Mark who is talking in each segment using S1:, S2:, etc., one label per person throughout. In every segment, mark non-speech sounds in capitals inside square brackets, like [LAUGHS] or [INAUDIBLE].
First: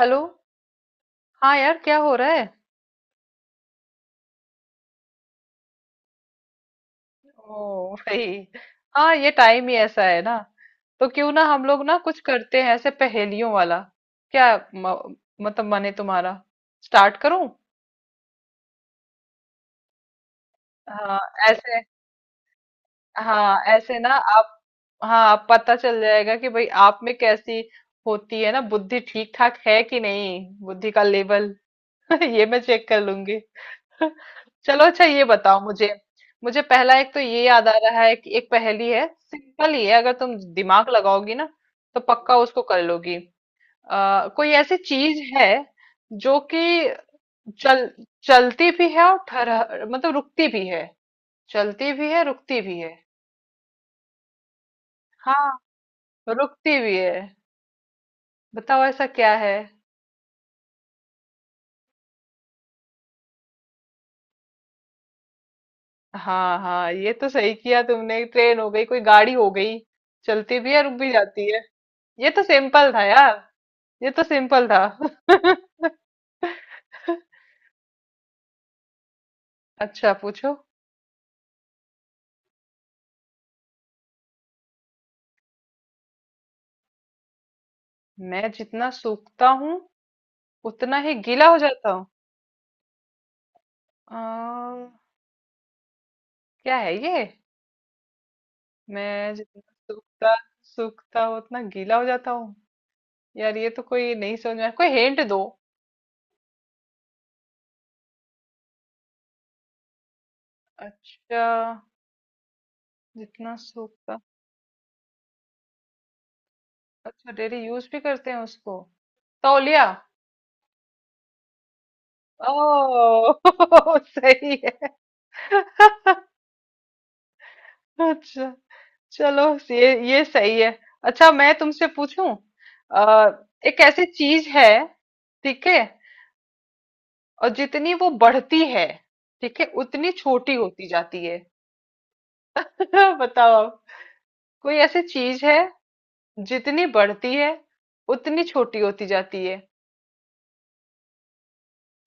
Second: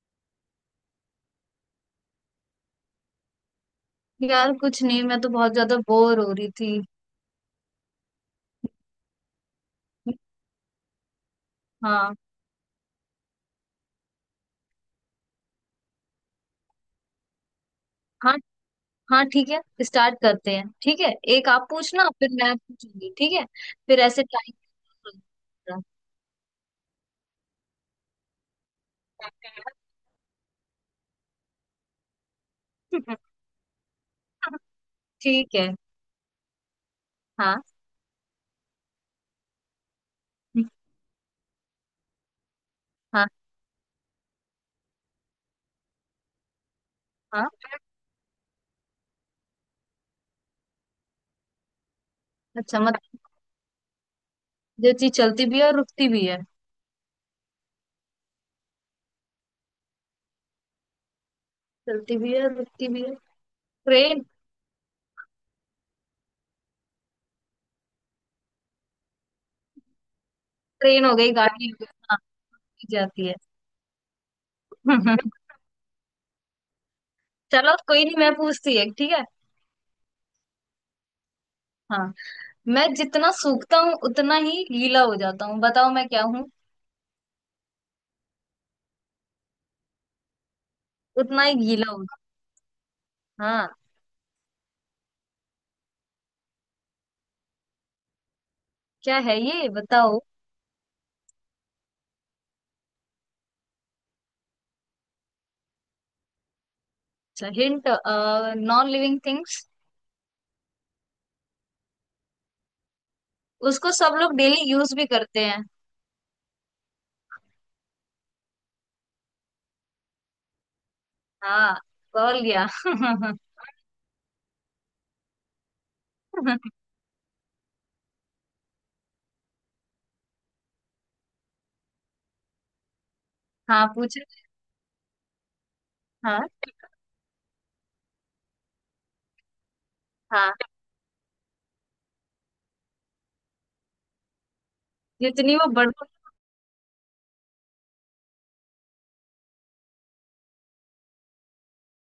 S1: Hello. हाँ यार क्या हो रहा है।
S2: यार कुछ नहीं, मैं तो बहुत ज्यादा बोर हो रही थी।
S1: ओ भाई, हाँ ये टाइम ही ऐसा है ना। तो क्यों ना हम लोग ना
S2: हाँ,
S1: कुछ करते हैं ऐसे पहेलियों वाला। मतलब मन है तुम्हारा, स्टार्ट करूं?
S2: हाँ हाँ ठीक है, स्टार्ट करते हैं, ठीक है।
S1: हाँ,
S2: एक आप
S1: ऐसे।
S2: पूछना फिर मैं पूछूंगी, ठीक है।
S1: हाँ ऐसे
S2: फिर
S1: ना
S2: ऐसे टाइम
S1: आप। हाँ आप पता चल जाएगा कि भाई आप में कैसी होती है ना बुद्धि, ठीक ठाक है कि नहीं बुद्धि का लेवल। [LAUGHS] ये मैं चेक कर
S2: [LAUGHS]
S1: लूंगी। चलो अच्छा ये
S2: ठीक
S1: बताओ
S2: है।
S1: मुझे। मुझे पहला एक तो ये
S2: हाँ
S1: याद आ रहा है कि एक पहेली है, सिंपल ही है अगर तुम दिमाग लगाओगी ना तो पक्का उसको कर लोगी।
S2: हाँ
S1: कोई ऐसी चीज है जो कि
S2: हाँ।
S1: चल चलती भी है और ठहर मतलब रुकती भी है। चलती भी है रुकती भी
S2: अच्छा
S1: है।
S2: मतलब, जो चीज चलती
S1: हाँ,
S2: भी है और रुकती भी है।
S1: रुकती भी है। बताओ ऐसा क्या है।
S2: चलती भी है और रुकती भी है। ट्रेन।
S1: हाँ हाँ ये तो सही किया तुमने, ट्रेन हो गई, कोई गाड़ी हो गई, चलती भी है रुक
S2: ट्रेन
S1: भी
S2: हो गई,
S1: जाती है।
S2: गाड़ी हो गई। हाँ,
S1: ये तो
S2: रुक
S1: सिंपल था
S2: जाती है।
S1: यार। ये तो सिंपल था।
S2: [LAUGHS]
S1: [LAUGHS]
S2: चलो कोई नहीं, मैं पूछती है, ठीक है।
S1: अच्छा पूछो।
S2: हाँ। मैं जितना सूखता हूँ उतना ही गीला हो जाता हूँ, बताओ मैं क्या हूँ।
S1: मैं जितना सूखता हूँ उतना ही
S2: उतना
S1: गीला
S2: ही
S1: हो
S2: गीला
S1: जाता हूँ।
S2: होगा। हाँ,
S1: अम, क्या है ये।
S2: क्या
S1: मैं
S2: है
S1: जितना
S2: ये, बताओ।
S1: सूखता सूखता हूँ उतना गीला हो जाता हूँ। यार ये तो कोई नहीं समझ में आया। कोई हिंट दो।
S2: अच्छा हिंट। Non living things.
S1: अच्छा, जितना
S2: उसको सब
S1: सूखता।
S2: लोग डेली यूज भी करते हैं।
S1: अच्छा डेली यूज भी करते हैं उसको। तौलिया।
S2: हाँ, कॉल लिया। [LAUGHS]
S1: ओ [LAUGHS] सही है। अच्छा चलो, ये सही है। अच्छा मैं तुमसे पूछूं। आ, एक
S2: हाँ
S1: ऐसी
S2: पूछे।
S1: चीज है, ठीक है,
S2: हाँ
S1: और जितनी वो बढ़ती है, ठीक है, उतनी
S2: हाँ
S1: छोटी होती जाती है। [LAUGHS] बताओ आप, कोई ऐसी चीज है
S2: जितनी वो बड़
S1: जितनी बढ़ती है उतनी छोटी होती जाती है।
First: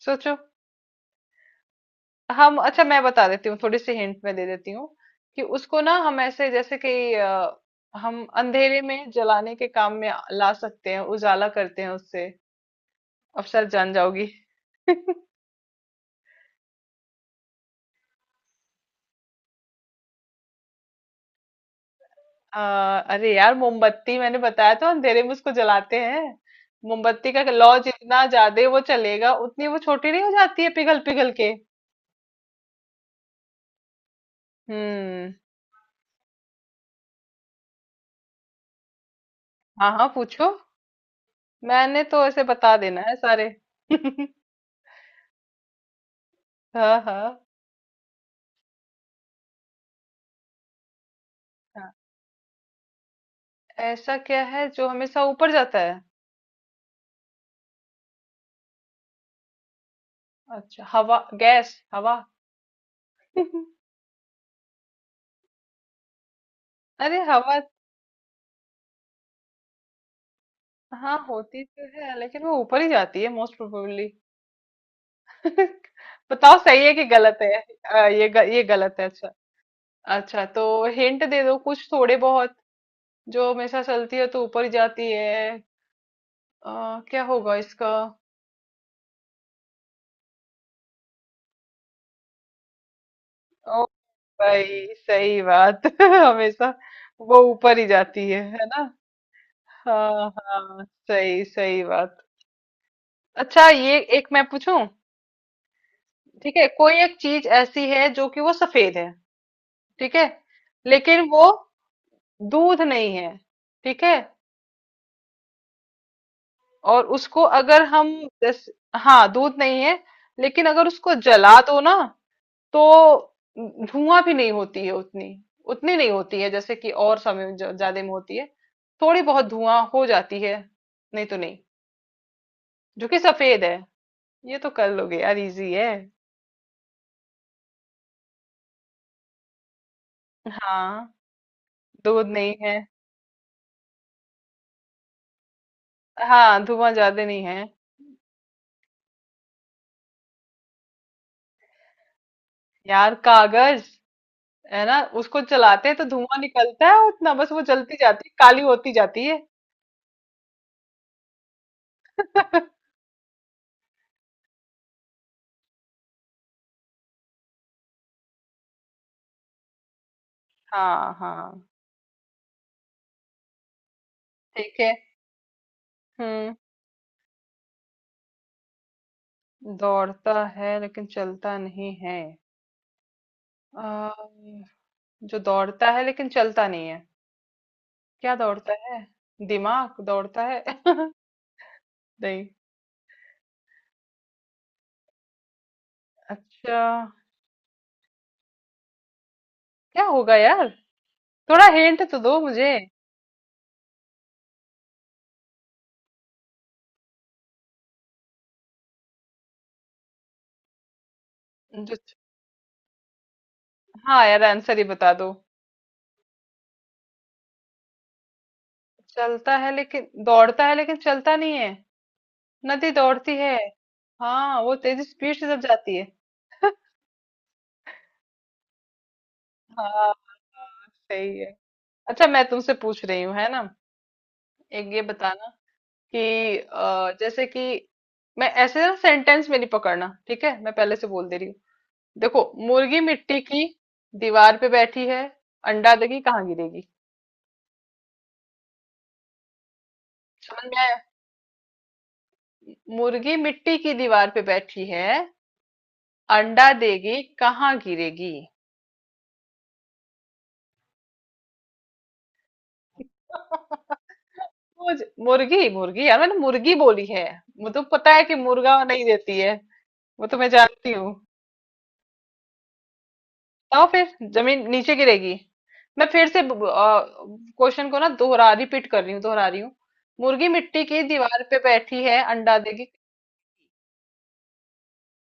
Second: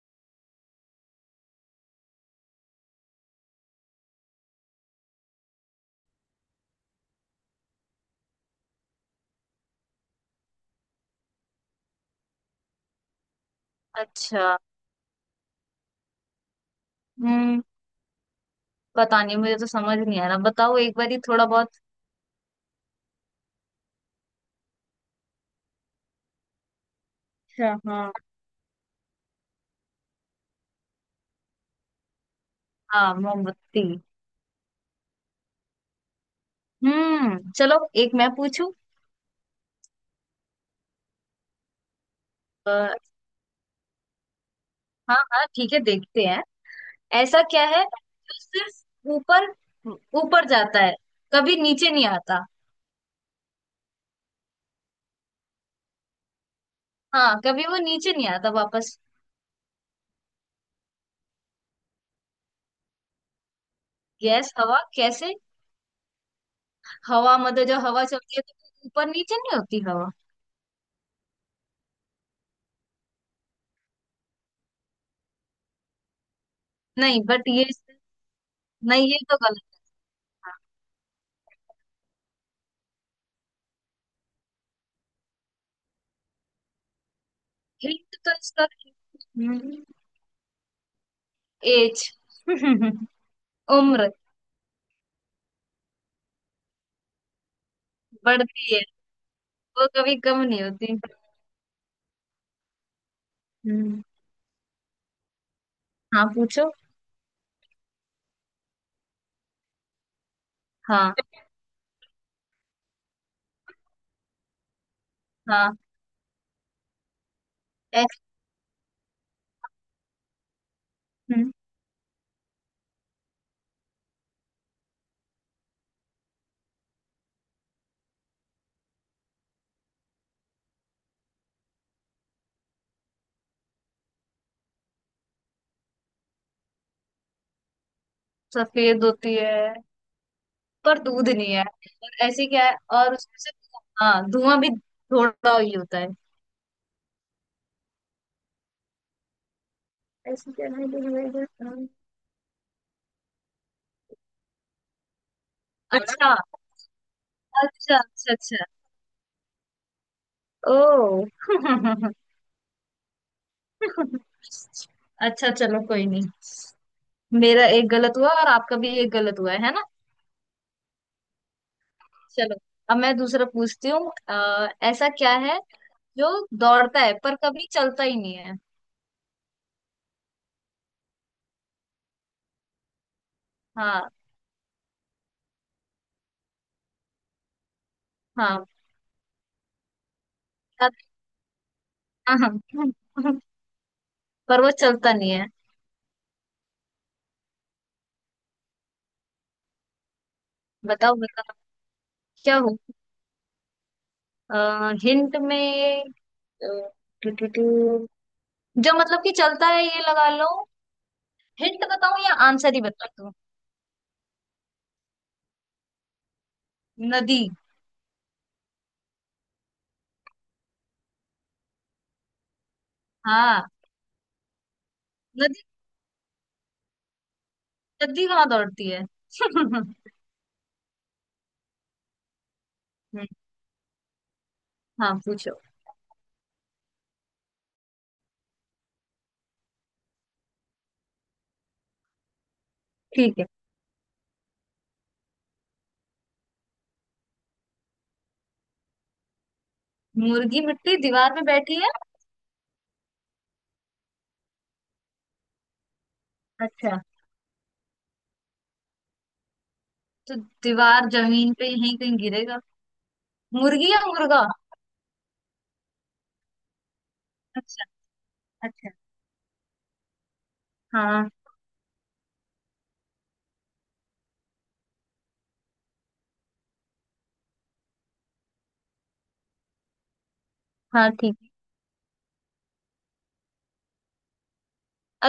S1: सोचो। हम अच्छा मैं बता देती हूँ, थोड़ी सी हिंट में दे देती हूँ कि उसको ना हम ऐसे जैसे कि हम अंधेरे में जलाने के काम में ला सकते हैं, उजाला करते हैं उससे। अब शायद जान जाओगी।
S2: अच्छा।
S1: [LAUGHS]
S2: हम्म, पता नहीं मुझे तो समझ नहीं आ रहा, बताओ एक बार ही थोड़ा बहुत।
S1: अ, अरे यार मोमबत्ती, मैंने बताया था अंधेरे में उसको जलाते हैं। मोमबत्ती का लौ
S2: अच्छा। हाँ,
S1: जितना ज्यादा वो चलेगा उतनी वो छोटी नहीं हो जाती है पिघल पिघल के।
S2: हाँ मोमबत्ती।
S1: हम्म।
S2: हम्म, चलो एक मैं पूछूं।
S1: हाँ हाँ पूछो। मैंने तो ऐसे बता
S2: अ,
S1: देना है सारे। [LAUGHS]
S2: हाँ हाँ ठीक है, देखते हैं।
S1: हाँ
S2: ऐसा
S1: हाँ
S2: क्या है जो सिर्फ ऊपर ऊपर जाता है, कभी नीचे
S1: हाँ।
S2: नहीं आता।
S1: ऐसा क्या है जो हमेशा ऊपर जाता है।
S2: हाँ, कभी वो नीचे नहीं आता वापस।
S1: अच्छा, हवा, गैस, हवा। [LAUGHS]
S2: गैस हवा कैसे।
S1: अरे
S2: हवा
S1: हवा।
S2: मतलब, जब हवा चलती है तो ऊपर नीचे नहीं होती हवा।
S1: हाँ होती तो है लेकिन वो ऊपर ही जाती है मोस्ट प्रोबेबली। [LAUGHS] बताओ सही है कि
S2: नहीं,
S1: गलत
S2: बट
S1: है।
S2: ये।
S1: ये गलत है
S2: नहीं, ये
S1: अच्छा।
S2: तो गलत।
S1: अच्छा तो हिंट दे दो कुछ थोड़े बहुत, जो हमेशा चलती है तो ऊपर जाती है। क्या होगा इसका।
S2: हिंट तो इसका एज। [LAUGHS]
S1: ओ
S2: उम्र
S1: भाई सही बात। [LAUGHS] हमेशा वो ऊपर ही जाती है
S2: बढ़ती है,
S1: ना।
S2: वो कभी
S1: हाँ
S2: कम नहीं
S1: हाँ,
S2: होती।
S1: सही सही बात। अच्छा ये
S2: हम्म,
S1: एक मैं पूछूं।
S2: हाँ
S1: ठीक है,
S2: पूछो।
S1: कोई एक चीज ऐसी है जो कि वो सफेद है, ठीक है,
S2: हाँ
S1: लेकिन वो दूध नहीं है, ठीक है,
S2: हाँ
S1: और उसको अगर हम
S2: ऐस-
S1: जैसे, हाँ दूध नहीं है, लेकिन अगर उसको
S2: हम्म,
S1: जला दो ना तो धुआं भी नहीं होती है उतनी, उतनी नहीं होती है जैसे कि और समय में ज्यादा में होती है। थोड़ी बहुत धुआं हो जाती है, नहीं तो नहीं, जो कि सफेद है। ये तो कर लोगे यार, इजी है।
S2: सफेद होती है पर
S1: हाँ
S2: दूध नहीं है, और
S1: दूध
S2: ऐसी
S1: नहीं
S2: क्या है,
S1: है।
S2: और उसमें से हाँ धुआं भी थोड़ा ही होता है।
S1: हाँ धुआं ज्यादा नहीं है।
S2: ऐसी क्या है जो
S1: यार कागज, है ना, उसको जलाते हैं तो
S2: अच्छा,
S1: धुआं निकलता है उतना, बस वो जलती
S2: अच्छा
S1: जाती
S2: अच्छा
S1: है काली
S2: अच्छा।
S1: होती जाती है।
S2: ओ [LAUGHS] अच्छा चलो, कोई नहीं। मेरा एक गलत हुआ और आपका भी एक गलत हुआ है ना।
S1: हाँ हाँ
S2: चलो, अब मैं दूसरा पूछती हूँ।
S1: ठीक है।
S2: ऐसा क्या है जो
S1: हुँ,
S2: दौड़ता है पर कभी चलता ही नहीं है।
S1: दौड़ता है लेकिन चलता नहीं है। अ,
S2: हाँ।
S1: जो दौड़ता है लेकिन चलता नहीं है, क्या
S2: हाँ
S1: दौड़ता है? दिमाग दौड़ता है?
S2: हाँ
S1: [LAUGHS] नहीं।
S2: हाँ। पर वो चलता नहीं है।
S1: अच्छा, क्या होगा यार?
S2: बताओ बताओ
S1: थोड़ा हिंट तो दो
S2: क्या
S1: मुझे।
S2: हो, हिंट में। अ, टू- टू- टू- जो मतलब कि चलता है ये लगा लो। हिंट
S1: जो
S2: बताऊं या आंसर ही बता दूं।
S1: हाँ, यार आंसर ही बता दो।
S2: नदी।
S1: चलता है लेकिन दौड़ता है लेकिन चलता नहीं है। नदी दौड़ती है।
S2: हाँ,
S1: हाँ, वो तेज़ी स्पीड से जब जाती है।
S2: जल्दी कहाँ दौड़ती है। [LAUGHS] हम्म,
S1: हाँ, हाँ, सही है। अच्छा मैं तुमसे पूछ रही हूँ, है ना? एक ये
S2: हाँ
S1: बताना
S2: पूछो।
S1: कि जैसे कि मैं ऐसे ना सेंटेंस में नहीं पकड़ना, ठीक है, मैं पहले से बोल दे रही हूँ। देखो, मुर्गी
S2: ठीक
S1: मिट्टी
S2: है।
S1: की दीवार पे बैठी है, अंडा देगी कहाँ गिरेगी। समझ
S2: मुर्गी
S1: में आया?
S2: मिट्टी दीवार में बैठी है।
S1: मुर्गी मिट्टी की दीवार पे बैठी है, अंडा
S2: अच्छा,
S1: देगी कहाँ गिरेगी।
S2: तो दीवार जमीन पे यहीं कहीं गिरेगा। मुर्गी या
S1: [LAUGHS]
S2: मुर्गा।
S1: मुर्गी, मुर्गी यार, मैंने मुर्गी बोली है। मुझे तो
S2: अच्छा।
S1: पता है कि मुर्गा
S2: अच्छा।
S1: नहीं देती है, वो तो मैं जानती हूँ।
S2: हाँ
S1: बताओ फिर, जमीन नीचे गिरेगी? मैं फिर से क्वेश्चन को ना दोहरा रिपीट कर रही हूँ, दोहरा रही हूँ। मुर्गी मिट्टी की
S2: हाँ ठीक
S1: दीवार
S2: है।
S1: पे बैठी है अंडा देगी।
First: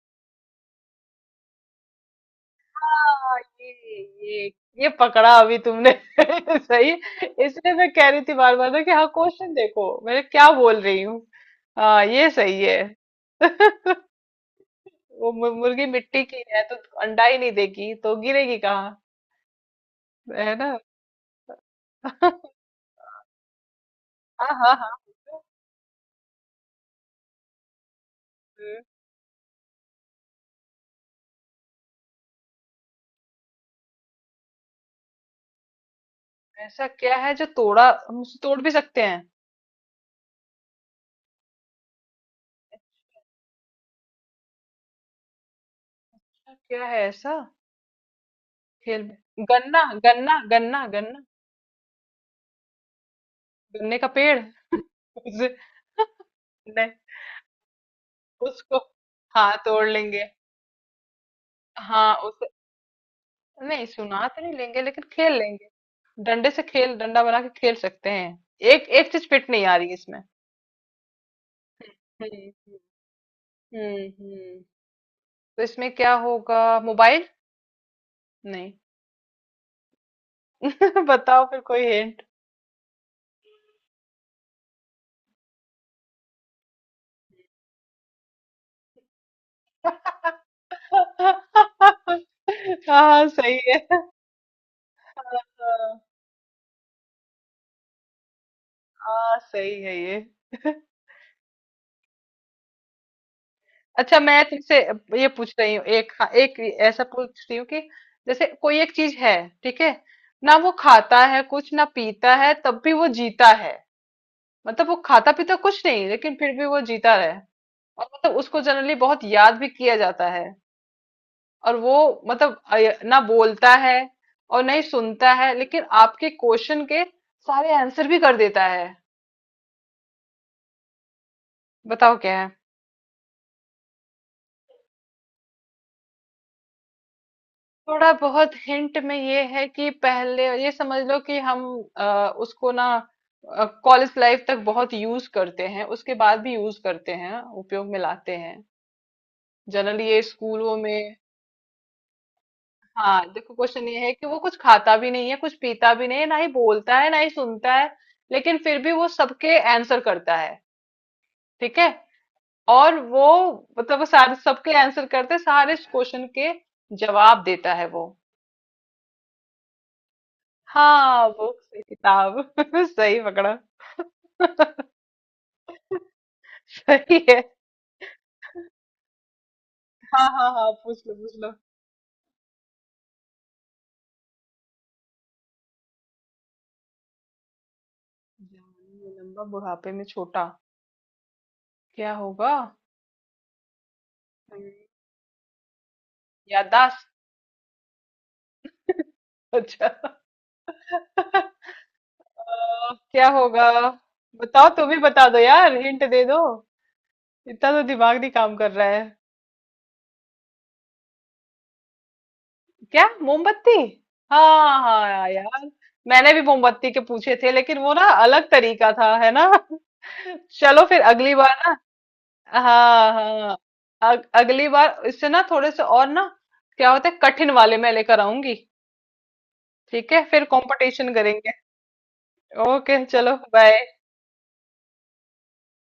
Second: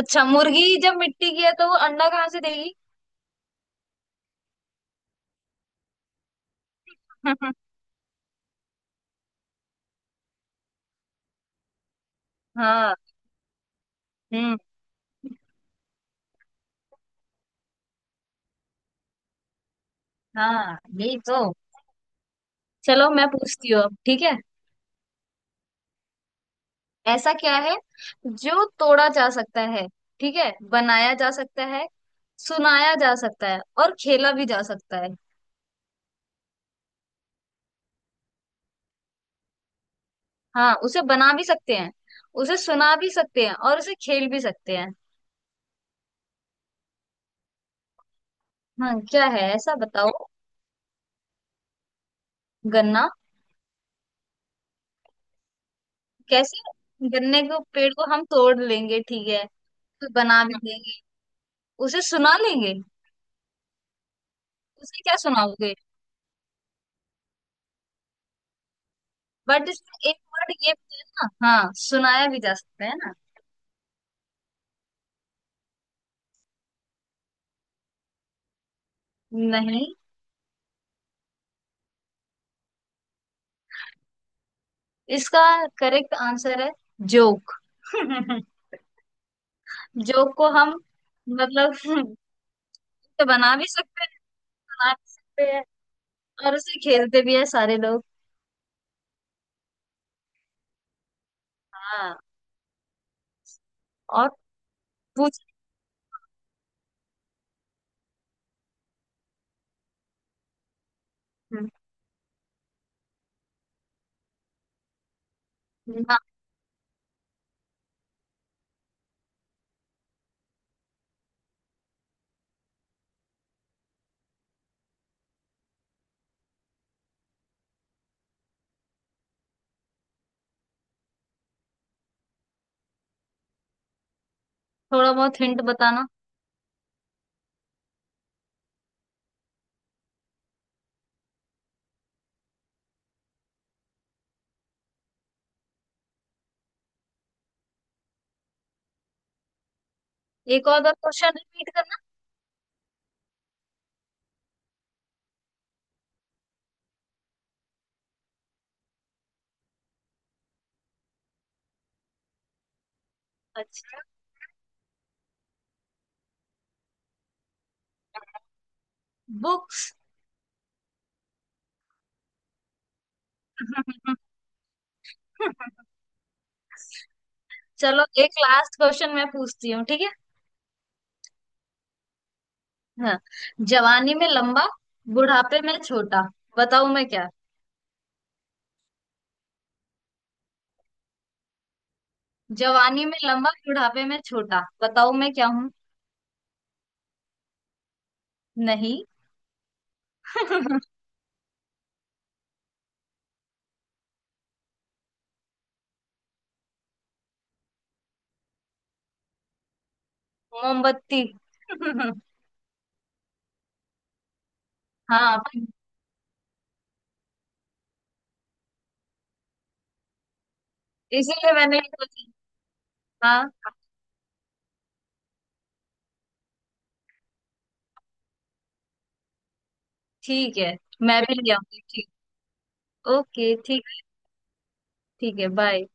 S2: अच्छा, मुर्गी जब मिट्टी की है तो वो अंडा कहाँ से देगी।
S1: हाँ, ये ये पकड़ा अभी तुमने। [LAUGHS] सही। इसलिए
S2: [LAUGHS]
S1: मैं कह रही थी बार बार ना कि हाँ क्वेश्चन देखो मैं क्या बोल रही हूँ। हाँ ये सही है।
S2: हाँ।
S1: [LAUGHS]
S2: हम्म।
S1: वो मुर्गी मिट्टी की है तो अंडा ही नहीं देगी तो गिरेगी कहाँ, है ना।
S2: हाँ, यही तो।
S1: [LAUGHS]
S2: चलो, मैं पूछती हूँ अब, ठीक है।
S1: हाँ हाँ हाँ।
S2: ऐसा क्या है जो तोड़ा जा सकता है, ठीक है, बनाया जा सकता है, सुनाया जा सकता है और खेला भी जा सकता है।
S1: ऐसा क्या है जो तोड़ा, हम उसे तोड़ भी सकते हैं।
S2: हाँ, उसे बना भी सकते हैं, उसे सुना भी सकते हैं और उसे खेल भी सकते हैं।
S1: ऐसा क्या है ऐसा।
S2: हाँ,
S1: खेल
S2: क्या है
S1: में
S2: ऐसा,
S1: गन्ना,
S2: बताओ।
S1: गन्ना, गन्ना, गन्ना,
S2: गन्ना
S1: गन्ने का पेड़। उसे नहीं,
S2: कैसे? गन्ने के पेड़ को हम तोड़
S1: उसको,
S2: लेंगे, ठीक है,
S1: हाँ तोड़
S2: तो
S1: लेंगे।
S2: बना भी देंगे, उसे
S1: हाँ
S2: सुना
S1: उसे।
S2: लेंगे।
S1: नहीं सुना तो नहीं लेंगे
S2: उसे
S1: लेकिन
S2: क्या
S1: खेल लेंगे।
S2: सुनाओगे?
S1: डंडे से खेल, डंडा बना के खेल सकते हैं। एक एक चीज फिट नहीं
S2: बट
S1: आ रही
S2: इसमें एक
S1: इसमें।
S2: वर्ड ये भी है ना, हाँ, सुनाया भी जा
S1: हम्म।
S2: सकता है।
S1: हम्म हम्म। तो इसमें क्या होगा? मोबाइल? नहीं।
S2: ना नहीं।
S1: [LAUGHS] बताओ फिर कोई हिंट।
S2: इसका करेक्ट आंसर है जोक। [LAUGHS] जोक को हम, मतलब, [LAUGHS] उसे
S1: [LAUGHS] हाँ
S2: बना
S1: सही
S2: भी
S1: है।
S2: सकते हैं, सुना भी सकते हैं, और उसे खेलते भी है सारे लोग।
S1: हाँ सही है ये।
S2: हाँ
S1: अच्छा
S2: और
S1: मैं तुमसे ये
S2: पूछ।
S1: पूछ रही हूँ, एक, हाँ, एक ऐसा पूछ रही हूँ कि जैसे कोई एक चीज है, ठीक है, ना वो खाता है
S2: हम्म,
S1: कुछ ना पीता है तब भी वो जीता है। मतलब वो खाता पीता कुछ नहीं
S2: हाँ।
S1: लेकिन फिर भी वो जीता रहे, और मतलब उसको जनरली बहुत याद भी किया जाता है, और वो मतलब ना बोलता है और नहीं सुनता है लेकिन आपके क्वेश्चन के सारे आंसर भी कर देता है। बताओ क्या।
S2: थोड़ा बहुत हिंट बताना।
S1: थोड़ा बहुत हिंट में ये है कि पहले ये समझ लो कि उसको ना कॉलेज लाइफ तक बहुत यूज करते हैं, उसके बाद भी यूज करते हैं, उपयोग में लाते हैं, जनरली ये
S2: एक
S1: स्कूलों
S2: और बार
S1: में।
S2: क्वेश्चन रिपीट करना।
S1: हाँ देखो क्वेश्चन ये है कि वो कुछ खाता भी नहीं है कुछ पीता भी नहीं है, ना ही बोलता है ना ही सुनता है, लेकिन फिर भी वो सबके आंसर करता है, ठीक है, और वो मतलब
S2: अच्छा,
S1: वो सारे सबके आंसर करते, सारे क्वेश्चन के जवाब देता है वो।
S2: बुक्स।
S1: हाँ बुक से, किताब। [LAUGHS] सही पकड़ा,
S2: [LAUGHS]
S1: सही है।
S2: चलो, एक लास्ट क्वेश्चन मैं पूछती हूँ, ठीक है।
S1: हाँ हाँ हाँ पूछ लो पूछ लो।
S2: हाँ। जवानी में लंबा, बुढ़ापे में छोटा, बताओ मैं क्या।
S1: जवानी में लंबा बुढ़ापे में छोटा, क्या होगा?
S2: जवानी में लंबा, बुढ़ापे में छोटा,
S1: हम्म,
S2: बताओ मैं क्या हूँ।
S1: याददाश्त?
S2: नहीं।
S1: अच्छा। [LAUGHS]
S2: [LAUGHS]
S1: क्या होगा? बताओ तुम ही बता दो यार, हिंट दे दो, इतना तो दिमाग नहीं काम कर रहा है।
S2: मोमबत्ती। [LAUGHS]
S1: क्या मोमबत्ती? हाँ हाँ हाँ,
S2: हाँ,
S1: यार मैंने भी मोमबत्ती के पूछे थे लेकिन वो ना अलग तरीका था है ना। [LAUGHS] चलो फिर अगली
S2: इसीलिए
S1: बार।
S2: मैंने ये सोची।
S1: हाँ
S2: हाँ।
S1: हाँ। अगली बार इससे ना थोड़े से और ना क्या होता है कठिन वाले मैं लेकर आऊंगी, ठीक है, फिर
S2: ठीक है,
S1: कंपटीशन
S2: मैं भी ले
S1: करेंगे।
S2: आऊंगी, ठीक।
S1: ओके चलो
S2: ओके,
S1: बाय।
S2: ठीक। ठीक है, बाय।